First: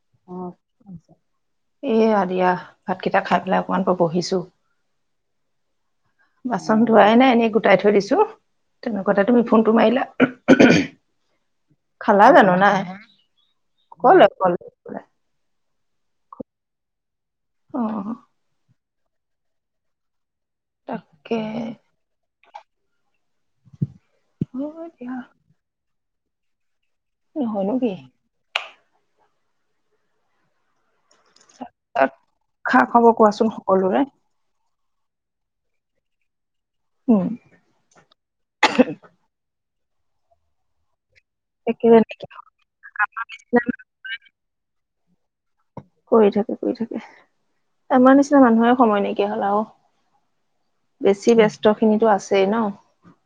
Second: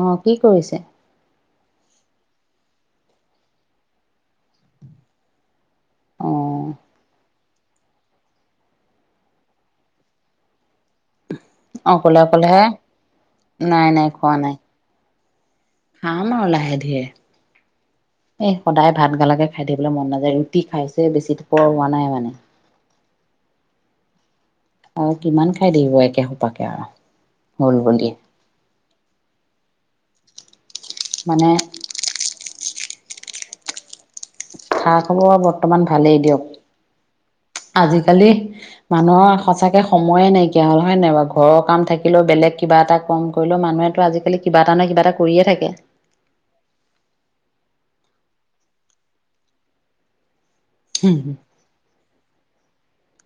অ, কি কৰিছে? এয়া দিয়া ভাতকেইটা খাই পেলাই অকমান ব বহিছো। অ বাচন ধোৱাই নাই, এনেই গোটাই থৈ দিছো। তেনে কথা তুমি ফোনটো মাৰিলা। অকলে খালা জানো অকলেহে নাই নাই নাই কলে খোৱা নাই কলে কলে। খাম আৰু লাহে ধীৰে অ এ সদায় ভাত গালাকে খাই থিবলৈ মন নাযায়। খাইছে তাকে বেছিত পোৱা হোৱা নাই মানে। হয় আৰু দিয়া কিমান খাই থাকিবা একে সোপাকে আৰু। নহয় হ'ল নকি? বুলি মানে। হ'ব কোৱাচোন সকলোৰে। খা, খবৰ আৰু বৰ্তমান ভালেই উম দিয়ক। আজিকালি মানুহৰ সচাকে সময়ে নাইকিয়া হল। হয় নাইব- ঘৰৰ কাম একেবাৰে থাকিলেও বেলেগ কিবা এটা কম কৰিলেও, মানুহেতো আজিকালি কিবা এটা নহয় কিবা এটা কৰিয়ে থাকে। কৰি থাকে কৰি থাকে। আমাৰ নিচিনা মানুহে সময় নাইকিয়া হল আৰু, বেছি ব্যস্ত খিনিতো আছেই। চ ন।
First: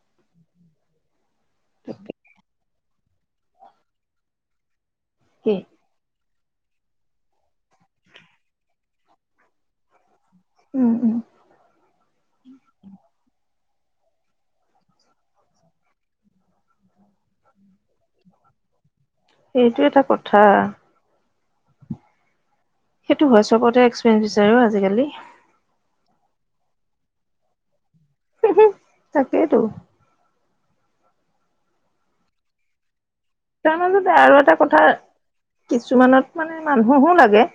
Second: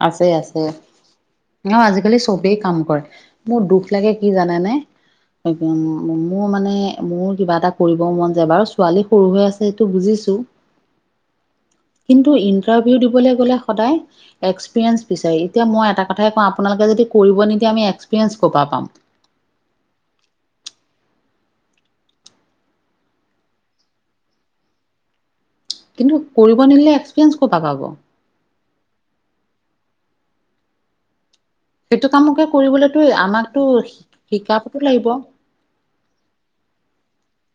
আছে আছে। ন আজিকালি চবেই। কাম কৰে। মোৰ দুখ লাগে কি জান নে কি - মোৰ মানে, মোৰ কিবা এটা কৰিব মন যায় বাৰু, ছোৱালী সৰু হৈ আছে সেইটো বুজিছো। উম উম কিন্তু, ইন্টাৰভিউ দিবলৈ গ'লে সদায়। এক্সপিৰিয়েঞ্চ বিচাৰি। এতিয়া মই এটা কথাই কওঁ আপোনালোকে যদি কৰিব নিদিয়ে আমি এক্সপিৰিয়েঞ্চ ক'ৰপা পাম। সেইটোৱেতো কথা। সেইটো হয়, চবতে এক্সপেডিচাৰে ন আজিকালি? কিন্তু কৰিব নিদিলে এক্সপিৰিয়েঞ্চ ক'ৰ পৰা পাবা? তাকেইটো। সেইটো কামকে কৰিবলৈ। তাৰ মাজতে আৰু এটা কথা, লাগিব কিছুমানত মানে মানুহো লাগে।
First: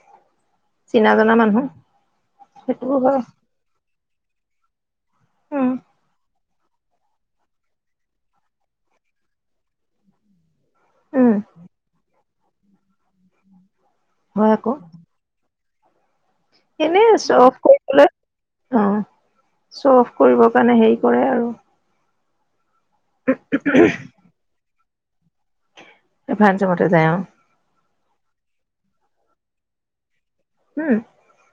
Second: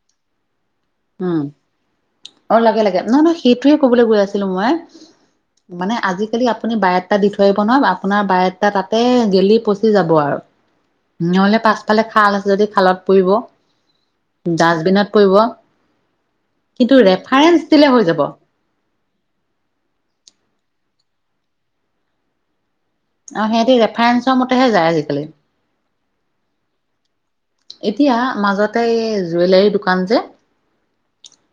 চনা জনা উম মানুহ। অ লাগে সেইটোও লাগে। হয় নহয় নহয় সেইটোয়ে কবলৈ গৈ আছিলো মই উম মানে আজিকালি আ- আপুনি বাৰটা দি থৈ [unintelligible] নহ আপোনাৰ বাৰেটা তাতে গেলি পচি যাব আৰু। উম নহলে পাছফালে খাল আছে যদি খালত পৰিব, হয় আকৌ ডাষ্টবিনত পৰিব। কিন্তু এনে চ অ ৰেফাৰেঞ্চ দিলে হৈ যাব আৰু [unintelligible] চ অফ কৰিবৰ কাৰণে হে কৰে আৰু। আৰু সিহঁতি ৰেফাৰেঞ্চৰ মতেহে যায় আজিকালি। ভচ ম যায় [unintelligible] এতিয়া মাজতে জুৱেলাৰী দোকান যে, কি?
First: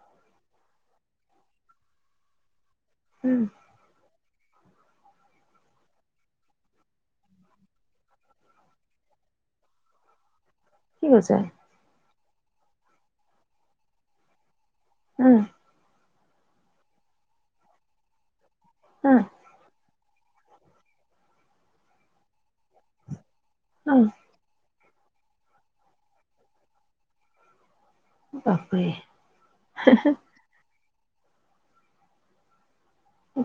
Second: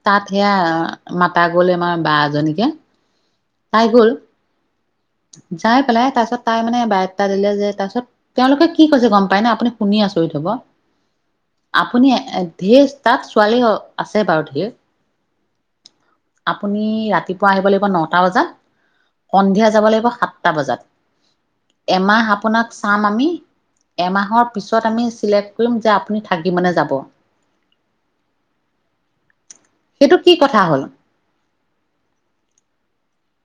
তাত সেয়া মাতা গল আমাৰ বা এজনীকে, উম তাই গ'ল? যাই পেলাই তাৰপিছত তাই মানে বায় দাতা দিলে যে, তাৰ পিছত তেওঁলোকে কি কৈছে গম পাই না আপুনি শুনি আছো। কৰি থব। কি কৈছে? এ ধেৰ তাত ছোৱালী আছে বাৰু ধেৰ। উম। আপুনি ৰাতিপুৱা আহিব লাগিব নটা বজাত, উম সন্ধিয়া যাব লাগিব সাততা বজাত। এমাহ আপোনাক চাম আমি, উম এমাহৰ পি তত আমি চিলেক্ট কৰিম যে আপুনি থাকিব নে যাব? বাপৰে সেইটো কি কথা হ'ল?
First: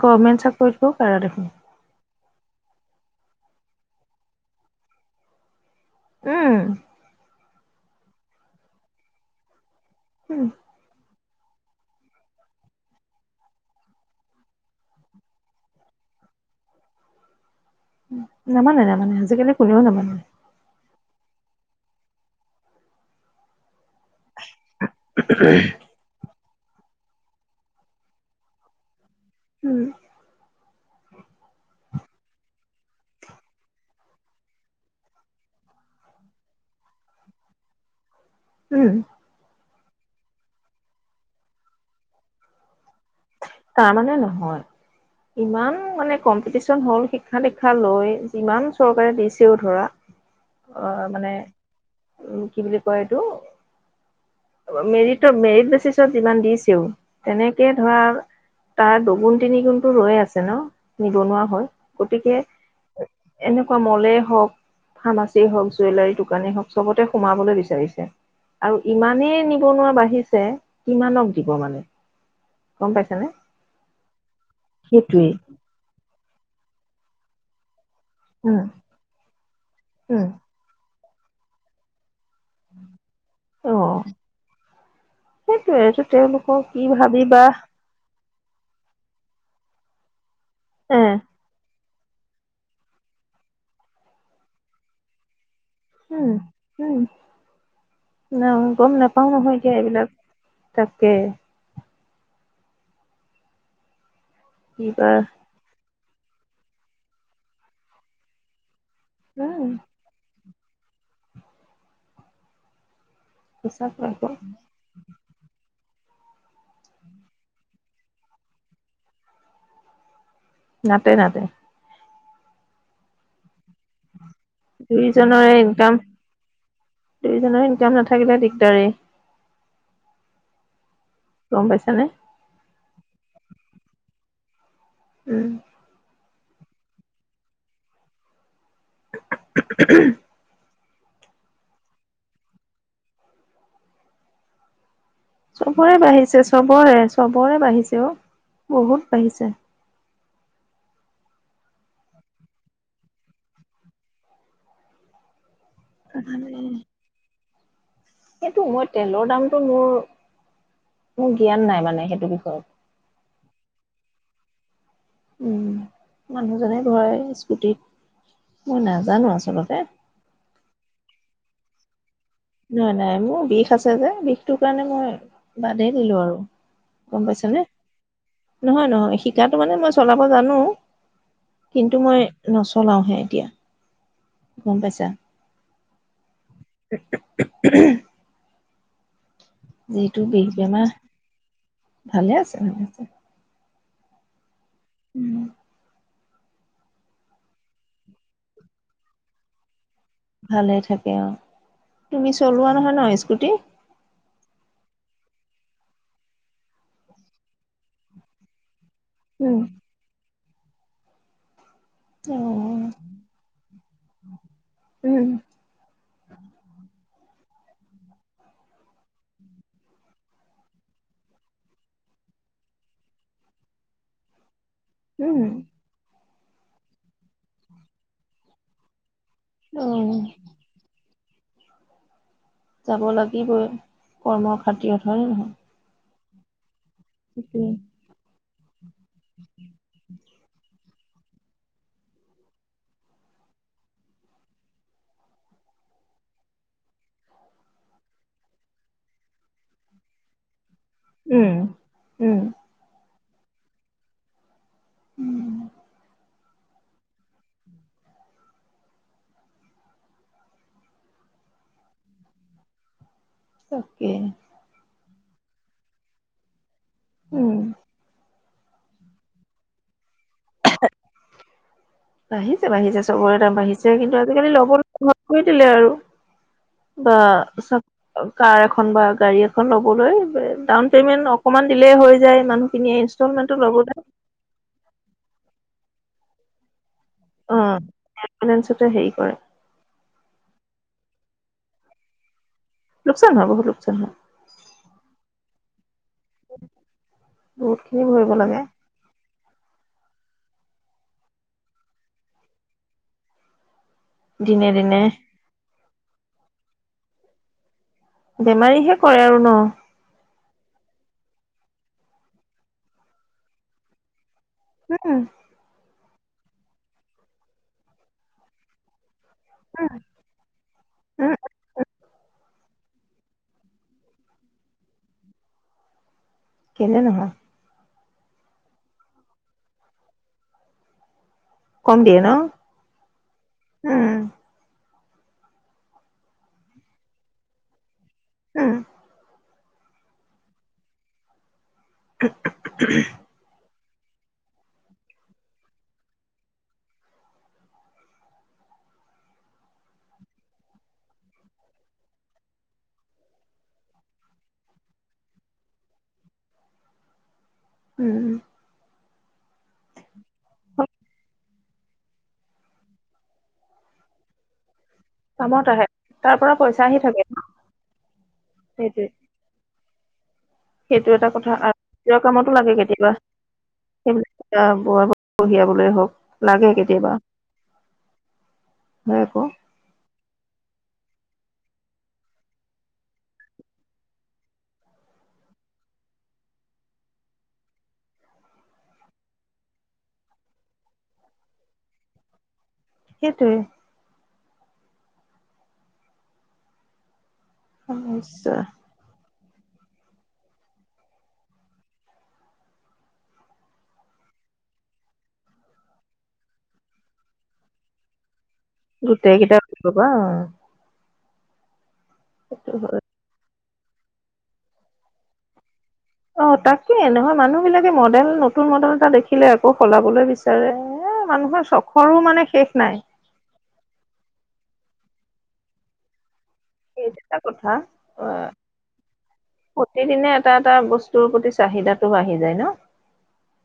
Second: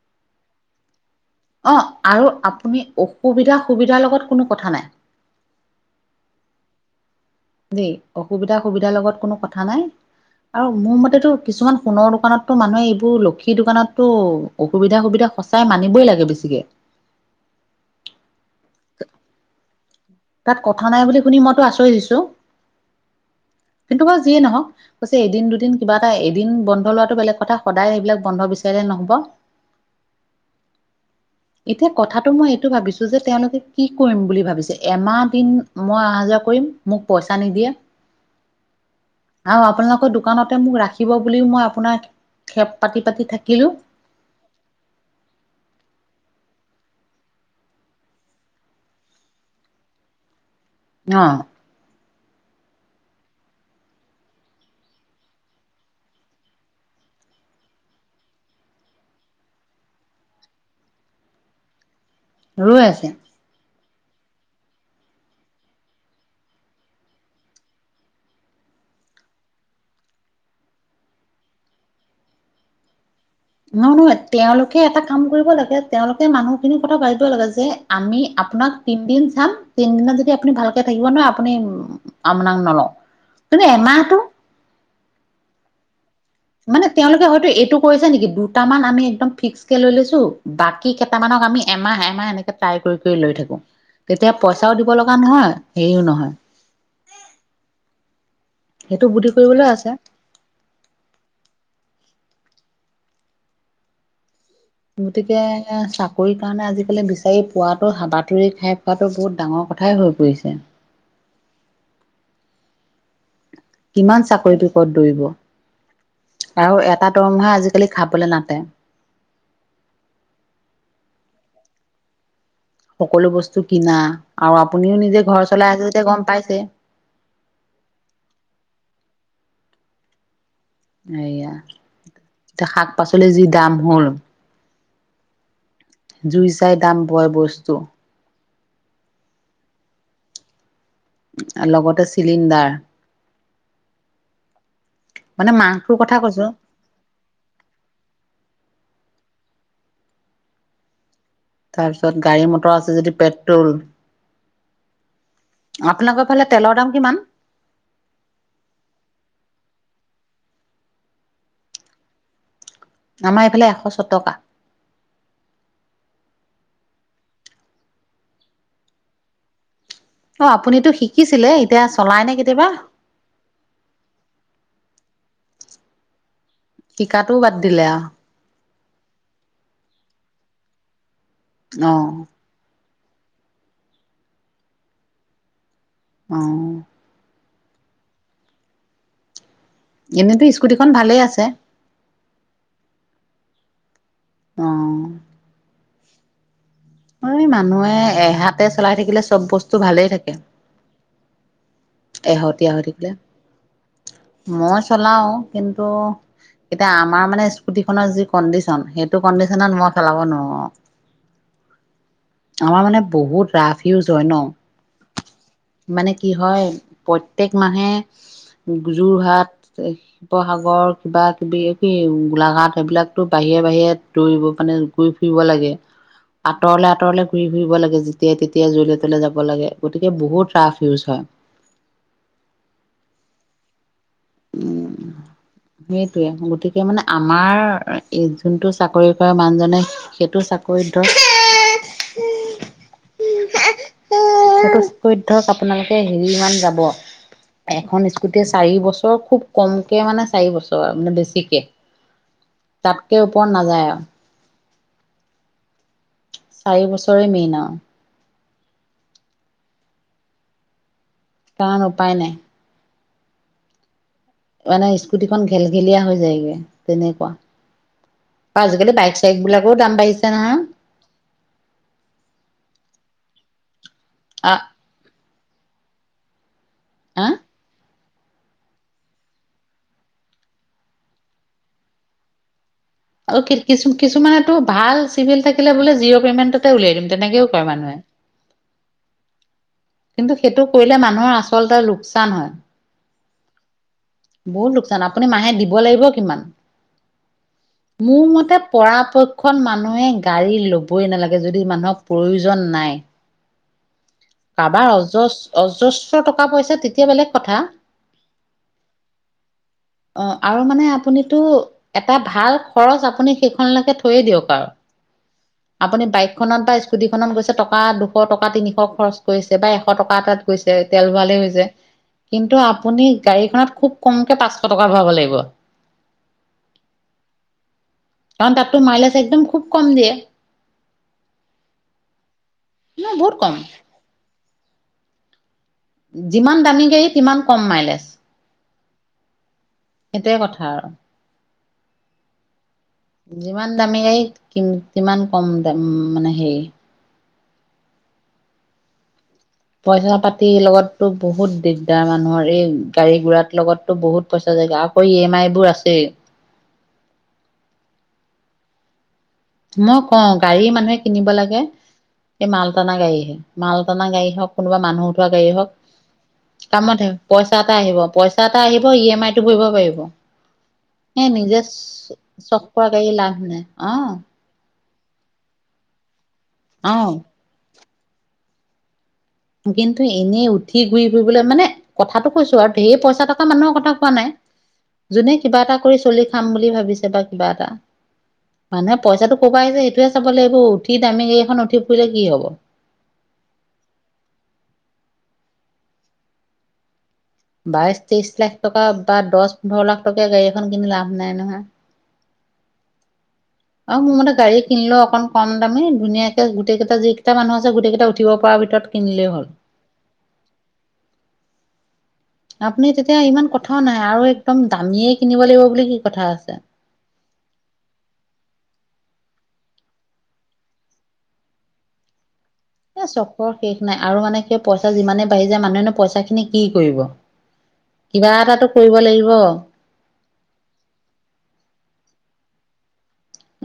গভমেণ্ট চাকৰিটোৰ কাৰণে। অ আৰু আপুনি অসুবিধা সুবিধাৰ লগত কোনো কথা নাই। উম। দেই অসুবিধা সুবিধাৰ লগত কোনো কথা নাই। উম আৰু মোৰ মতেতো কিছুমান সোণৰ দোকানতো মানুহে এইবোৰ লক্ষী দোকানতো অসুবিধা সুবিধা সচাই মানিবই লাগে বেছি জিকে। নামানে নামানে আজিকালি কোনেও নামানে তাত কথা নাই বুলি শুনি মইতো আচৰিত হৈছোঁ। কিন্তু বাৰু যিয়ে নহওক কৈছে এদিন দুদিন কিবা এটা এদিন বন্ধ লোৱাটো বেলেগ কথা, সদায় সেইবিলাক বন্ধ বিচাৰিলে নহব। উম। এতিয়া কথাটো মই এইটো ভাবিছো যে, তেওঁলোকে কি কৰিম বুলি ভাবিছে? এমাহ দিন মই অহা যোৱা কৰিম মোক পইচা নিদিয়ে। উম। আৰু আপোনালোকৰ দোকানতে মোক ৰাখিব বুলিও মই আপোনাৰ খেপ পাতি পাতি থাক তাৰমানে নহয় ইমান মানে কম্পিটি হল শিক্ষা দীক্ষা লৈ যিমান চৰকাৰে দিছেও ধৰা অহ অ মানে, উম কি বুলি কয় এইটো মেৰিটত মেৰিট বেচিছত যিমান দিছেও, তেনেকে ধৰ তাৰ দুগুণ তিনি গুণটো ৰৈ আছে ন নিবনুৱা হৈ। গতিকে, ৰৈ আছে এনেকুৱা মলেই হওক ফাৰ্মাচী হওক, জুৱেলাৰী দোকানেই হওক চবতে সোমাবলৈ বিচাৰিছে। আৰু ইমানেই নিবনুৱা বাঢ়িছে, কিমানক দিব মানে গম পাইছেনে? নহ নহয় তেওঁলোকে এটা কাম কৰিব লাগে। তেওঁলোকে মানুহ খিনিৰ কথা ভাবিব লাগে যে আমি উম আপোনাক তিনদিন চাম, তিনদিনা উম যদি আপুনি ভালকে থাকিব ন আপুনি আমনাক নলওঁ, তুমি অ এমাহটো সেইটোৱে এইটো তেওঁলোকক কি মানে তেওঁলোকে ভাবিবা হয়তো এইটো কৰিছে নেকি দুই দুটামান আমি একদম ফিক্স কে লৈ লৈছো, বাকী এ কেইটামানক আমি এমাহ এমাহ এনেকে ট্ৰাই কৰি কৰি লৈ থাকো তেতিয়া পইচাও দিব লগা নহয় হেৰিও উম নহয় উম। নাই গম সেইটো নাপাও বুদ্ধি নহয় কৰিবলৈ কিয় আছে এইবিলাক তাকে। কিবা গতিকে চাকৰি কাৰণে আজিকালি বিচাৰি পোৱাতো হাবাথুৰি খাই কোৱাতো বহুত ডাঙৰ উম, কথাই হৈ পৰিছে। সঁচাকৈ কিমান আকৌ চাকৰিটো কত দৌৰিব। আৰু এটা দৰমহা আজিকালি খাবলৈ নাটে। নাটে নাটে। সকলো বস্তু কিনা আৰু আপুনিও নিজে ঘৰ দুইজনৰে চলাই আছে ইনকাম যেতিয়া গম পাইছে। দুইজনৰ ইনকাম নাথাকিলে দিগদাৰে। এইয়া, গম পাইছানে এতিয়া শাক পাচলিৰ যি দাম হ'ল উম। জুই চাই দাম পয় বস্তু। [unintelligible] লগতে চিলিণ্ডাৰ। মানে চবৰে মাহটোৰ কথা বাঢ়িছে, কৈছো চবৰে চবৰে বাঢ়িছে অ বহুত বাঢ়িছে। তাৰ পিছত গাড়ী মটৰ আছে যদি পেট্ৰল। আপোনালোকৰ ফালে তেলৰ দাম কিমান। সেইটো মই তেলৰ দামতটো মোৰ মোৰ জ্ঞান নাই মানে সেইটো বিষয়ত। আমাৰ এইফালে এশ ছ টকা। উম মানুহজনে ভয় স্কুটিত মই নাজানো আচলতে। অ আপুনিতো শিকিছিলে এতিয়া। চলাই নে কেতিয়াবা নাই নাই মোৰ বিষ আছে যে বিষটো কাৰণে মই বাদেই দিলো আৰু। গম শিকাতটোও বাদ পাইছানে দিলে আও। নহয় নহয় শিকা মানে মই চলাব জানো অ কিন্তু মই ন। চলাওঁহে এতিয়া গম পাইছা। অহ। উ [unintelligible] যিহেতটো এনেতো বিষ স্কুটিখন বেমাৰ ভালেই আছে ভালে আছে ভালে আছে। অ উম। অ মানুহে এহাতে চলাই থাকিলে চব বস্তু ভালেই। ভালে থাকে অ। তুমি এহতি চলোৱা হৈ নহয় ন থাকিলে স্কুটি মই। চলাই আমাৰ ইস্কুটি খন যি কনডিচন। সেইটো উম কণ্ডিশনত মই খেলাব নোৱাৰো। অ আমাৰ মানে বহুত ৰাফ ইউজ হয় ন। উম মানে কি হয়। প্ৰতেক মানহে যোৰহাট, শিৱসাগৰ কিবা কিবি গোলাঘাট সেইবিলাকো বাহিৰে বাহিৰে দৌৰিব মানে ঘূৰি ফুৰিব উম লাগে, আঁতৰলে আঁতৰলে ঘূৰি ফুৰিব লাগে যেতিয়াই তেতিয়াই জল যাব লাগে, অ গতিকে বহুত ৰাফ ইউজ হয়। যাব লাগিবই, কৰ্মৰ খাতিৰত হয়নে নহয়? সেইটোৱে গতিকে মানে আমাৰ যোনটো চাকৰি কৰে মানুহজনে সেইটো চাকৰি। ত সেইতো ধক আপোনালোকে হেৰিমান যাব এখন স্কুটি চাৰি বচ বৰ খুব কমকে মানে চাৰি বছৰ মানে উম বেছিকে তাত উম তাত কে ওপৰত নাযায় আৰু উম চাৰি বছৰে মেইন আও। কাৰণ উপায় নাই। তাকে। মানে স্কুটিখন ঘেলঘেলীয়া হৈ যায়গৈ তেনেকুৱা। উম আজিকালি বাইক চাইক বিলাকৰ দাম বাঢ়িছে নহয়। বাঢ়িছে বাঢ়িছে চবৰে দাম বাঢ়িছে কিন্তু আজিকালি আহ লগৰ লগ কৰি দিলে আৰু বা, চা কাৰ এখন বা গাড়ী এখন লবলৈ ডাউন পেমেন্ট অকমান দিলেই হৈ যায় মানুহ আৰু কিছুমানেতটো ভাল চিভিল থাকিলে বোলে জিৰ' পেমেণ্ট উলিয়াই দিম তেনেকেও অ কৰে মানুহে। ফাইনেন্সতে হেৰি কৰে। কিন্তু সেইটো কৰিলে মানুহৰ আচলতে লোকচান হয়। লোকচান হয় বহুত লোকচান হয় বহুত লোকচান আপুনি মাহে দিব লাগিব কিমান, বহুত খিনি মোৰ ভৰিব মতে লাগে পৰাপক্ষ খন মানুহে গাড়ী লবই নালাগে যদি মানুহক প্ৰয়োজন নাই। দিনে কাৰবাৰ দিনে অজস অজস্ৰ টকা পইচা তেতিয়া বেলেগ কথা। বেমাৰীহে কৰে আৰু ন? অ আৰু মানে আপুনিতো এটা ভাল খৰচ আপুনি সেইখনলৈকে থৈয়ে দিয়ক। আৰু। হম। আপুনি বাইকখনত বা স্কুটি খত গৈছে টকা দুশ টকা তিনিশ খৰচ বা এশ টকা এ তাত গৈছে তেল ভালে উম নিজে কিন্তু আপ আপুনি গাড়ীখনত খুব কমকে পাঁচশ টকা ভৰাব লাগিব। কেলে নহৈ? কাৰণ তাততো মাইলেজ একদম খুব কম দিয়ে। কম দিয়ে ন? ন বহুত কম। উম যিমান দামী গ়ী সিমান কম মাইলেজ। উম। সেইটোৱ কথা আৰু। [unintelligible] যিমান দামী গাড়ী সিমান কম দাম মানে হেৰি পইচা পাতিৰ লগতো বহুত দিগদাৰ মানুহৰ এই, গাড়ী গুৰাাত লগতো বহুত প্ৰচেছ জা আকৌ ই এম আই বোৰ আছেই উম উ মই কওঁ গাড়ী মানুহে কিনিব লাগে হেই মালটানা গাড়ীহে মালটানা গাড়ী হওক কোনোবা মানুহ উঠোৱা গাড়ী কামত হওক আহে তাৰ পৰা পইচা আহি কামতহে থাকে পইচা এটা আহিব পইচা এটা আহিব ই সেইটোৱে এম আই টো ভৰিব পাৰিব। সেইটো এ এটা কথা, নিজে আত নিজৰ কামতো চখ লাগে কৰা গাড়ী কেতিয়াবা, লাভ নাই অ সেইবিলা আহ ব কঢ়িয়াবলৈ হওক লাগে অ কেতিয়াবা। হয় আকৌ কিন্তু এনেই উঠি ঘুই ফুৰিবলৈ মানে কথাটো কৈছো আৰু ধেইৰ পইচা টকা মানুহৰ কথা কোৱা নাই যোনে কিবা এটা কৰি চলি খাম বুলি ভাবিছে বা কিবা এটা মানুহে পইচাটো ক'ৰব আহিছে সেইটোৱে চাব লাগিব উঠি দামী গাড়ীখন উঠি ফুৰিলে কি হব সেইটোৱে বাইশ ত্ৰিশ সমস্যা লাখ টকা বা দহ পোন্ধৰ লাখ টকীয়া গাড়ী এখন কিনি লাভ নাই নহয় আৰু মোৰ মতে গাড়ী কিনিলোও অকন কম দামে ধুনীয়াকে গোটেই কেইটা যিকেইটা মানুহ আছে গোটেই কেইটা উঠিব পৰা ভিতৰত কিনিলেই গোটেই হ'ল কেইটা উঠিব পৰা আপুনি তেতিয়া ইমান কথাও নাই আৰু একদম দামীয়ে কিনিব লাগিব বুলি কি কথা অ আছে তাকে নহয় মানুহ বিলাকে মডেল নতুন মডেল এটা দেখি দেখিলে আকৌ সলাবলৈ বিচাৰে মানুহৰ চখৰো মানে শেষ নাই এ চখৰ শেষ নাই আৰু মানে সেই পইচা যিমানেই বাঢ়ি যায় মানুহে পইচা খিনি কি কৰিব সেইটো এটা কথা অ কিবা এটাটো কৰিব লাগিব প্ৰতিদিনে এটা এটা বস্তুৰ প্ৰতি চাহিদাটো বাঢ়ি যায় ন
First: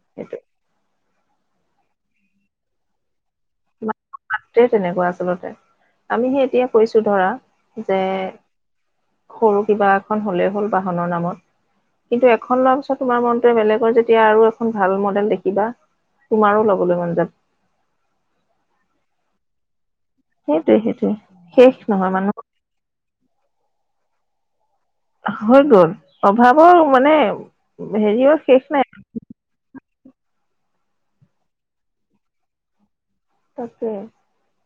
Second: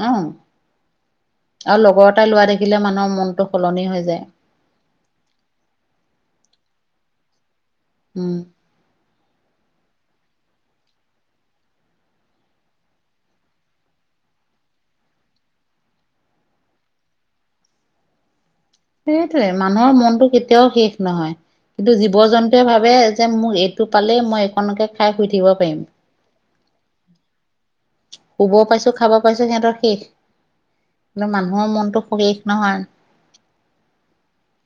অ সেইটো আৰু লগৰ এটাই লোৱা দেখিলে মানুহৰ মনটো সলনি হৈ যায় মাতে তেনেকুৱা আচলতে আমিহে এতিয়া কৈছো ধৰা যে উম সৰু কিবা এখন হলেই হ'ল বাহনৰ নামত কিন্তু এখন লোৱা পিছত তোমাৰ মনটোৱে বেলেগৰ যেতিয়া আৰু এখন ভাল মডেল দেখিবা তোমাৰো ল'বলৈ মন যাব সেইটোয়ে মানুহৰ মনটো কেতিয়াও সেইটোৱে শেষ সেইটোৱে নহয় শেষ কিন্তু নহয় জীৱ মানুহ জন্তুৱে ভাবে যে মোৰ এইটো পালেই মই একণকে খাই শুই থাকিব হৈ পাৰিম গ'ল অভাৱৰ মানে হেৰিয়ৰ শুবও শেষ নাই পাইছো খাব পাইছো সিহঁতৰ শেষ কিন্তু মানুহৰ মনতো সুখী নহয় তাকে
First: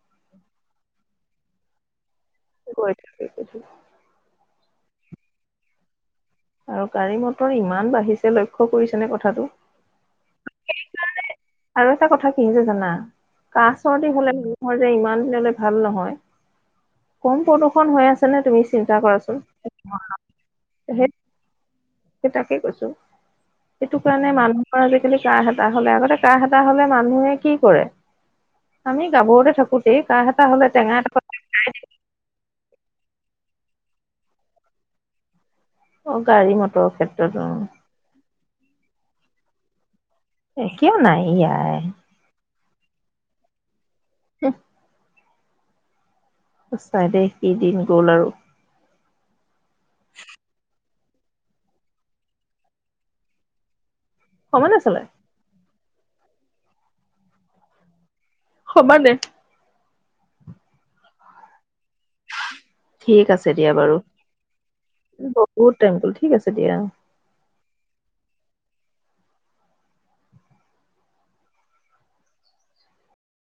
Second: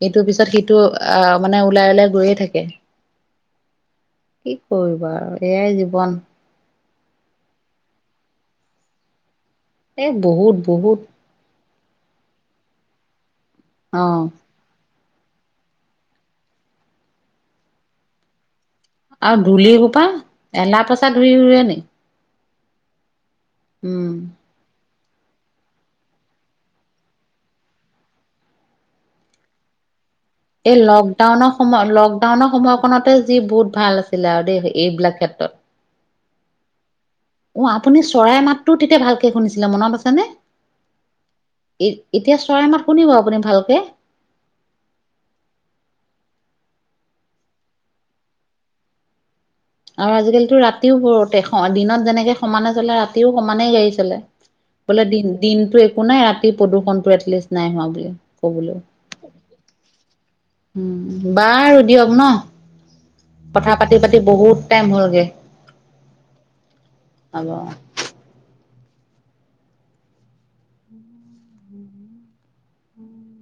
এইটোৰ পিছত সিটো আহ মানে ওলাই ওলাই গৈয়ে থাকে সেই ক কি কৰিবা আৰু এয়াই জীৱন আৰু গাড়ী মটৰ ইমান বাঢ়িছে লক্ষ্য কৰিছে নে কথাটো এ বহুত বহুত আৰু এটা কথা কি হৈছে জানা কা চৰ্দি হলে অ'। ম যে ইমান দিনলে ভাল নহয় কম প্ৰদূষণ হৈ আছে নে তুমি চিন্তা কৰাচোন আৰু ধূলি সোপা এলা পচা সেই ধূলি উৰে নি সেই তাকে কৈছো সেইটো উম। কাৰণে মানুহৰ আজিকালি কা হেতাহ হলে আগতে কাহ এটা হলে মানুহে কি কৰে আমি গাভৰতে থাকোতে এই লকডাউনৰ সময় লকডাউনৰ সময়কতে যি বু ভাল আছিলে আৰু দেই এইবিলাক ক্ষেত্ৰত অ গাড়ী মটৰ ক্ষেত্ৰত অ আপুনি চৰাই মাততো তেতিয়া ভালকে শুনিছিলে মন আছে এ কিয় নাই ইয়াই এতিয়া চৰাইমাত শুনিব আপুনি ভালকে উ সঁচাই দেই সেইদিন গ'ল আৰু আৰু আজিকালিতো ৰাতিও পৰোতে দিনত যেনেকৈ সমানে চলে ৰাতিও সমানেই গাড়ী চলে সমানে চলে বোলে দিন দিনটো একো নাই ৰাতি প্ৰদূৰ্ষণটো এটলিষ্ট নাই হোৱা বুলি সমানেই উ বাৰু দিয়ক ন ঠিক আছে দিয়া কথা বাৰু পাতি পাতি বহুত টাইম হ'লগে বহুত টাইম গ'ল ঠিক আছে দিয়া হব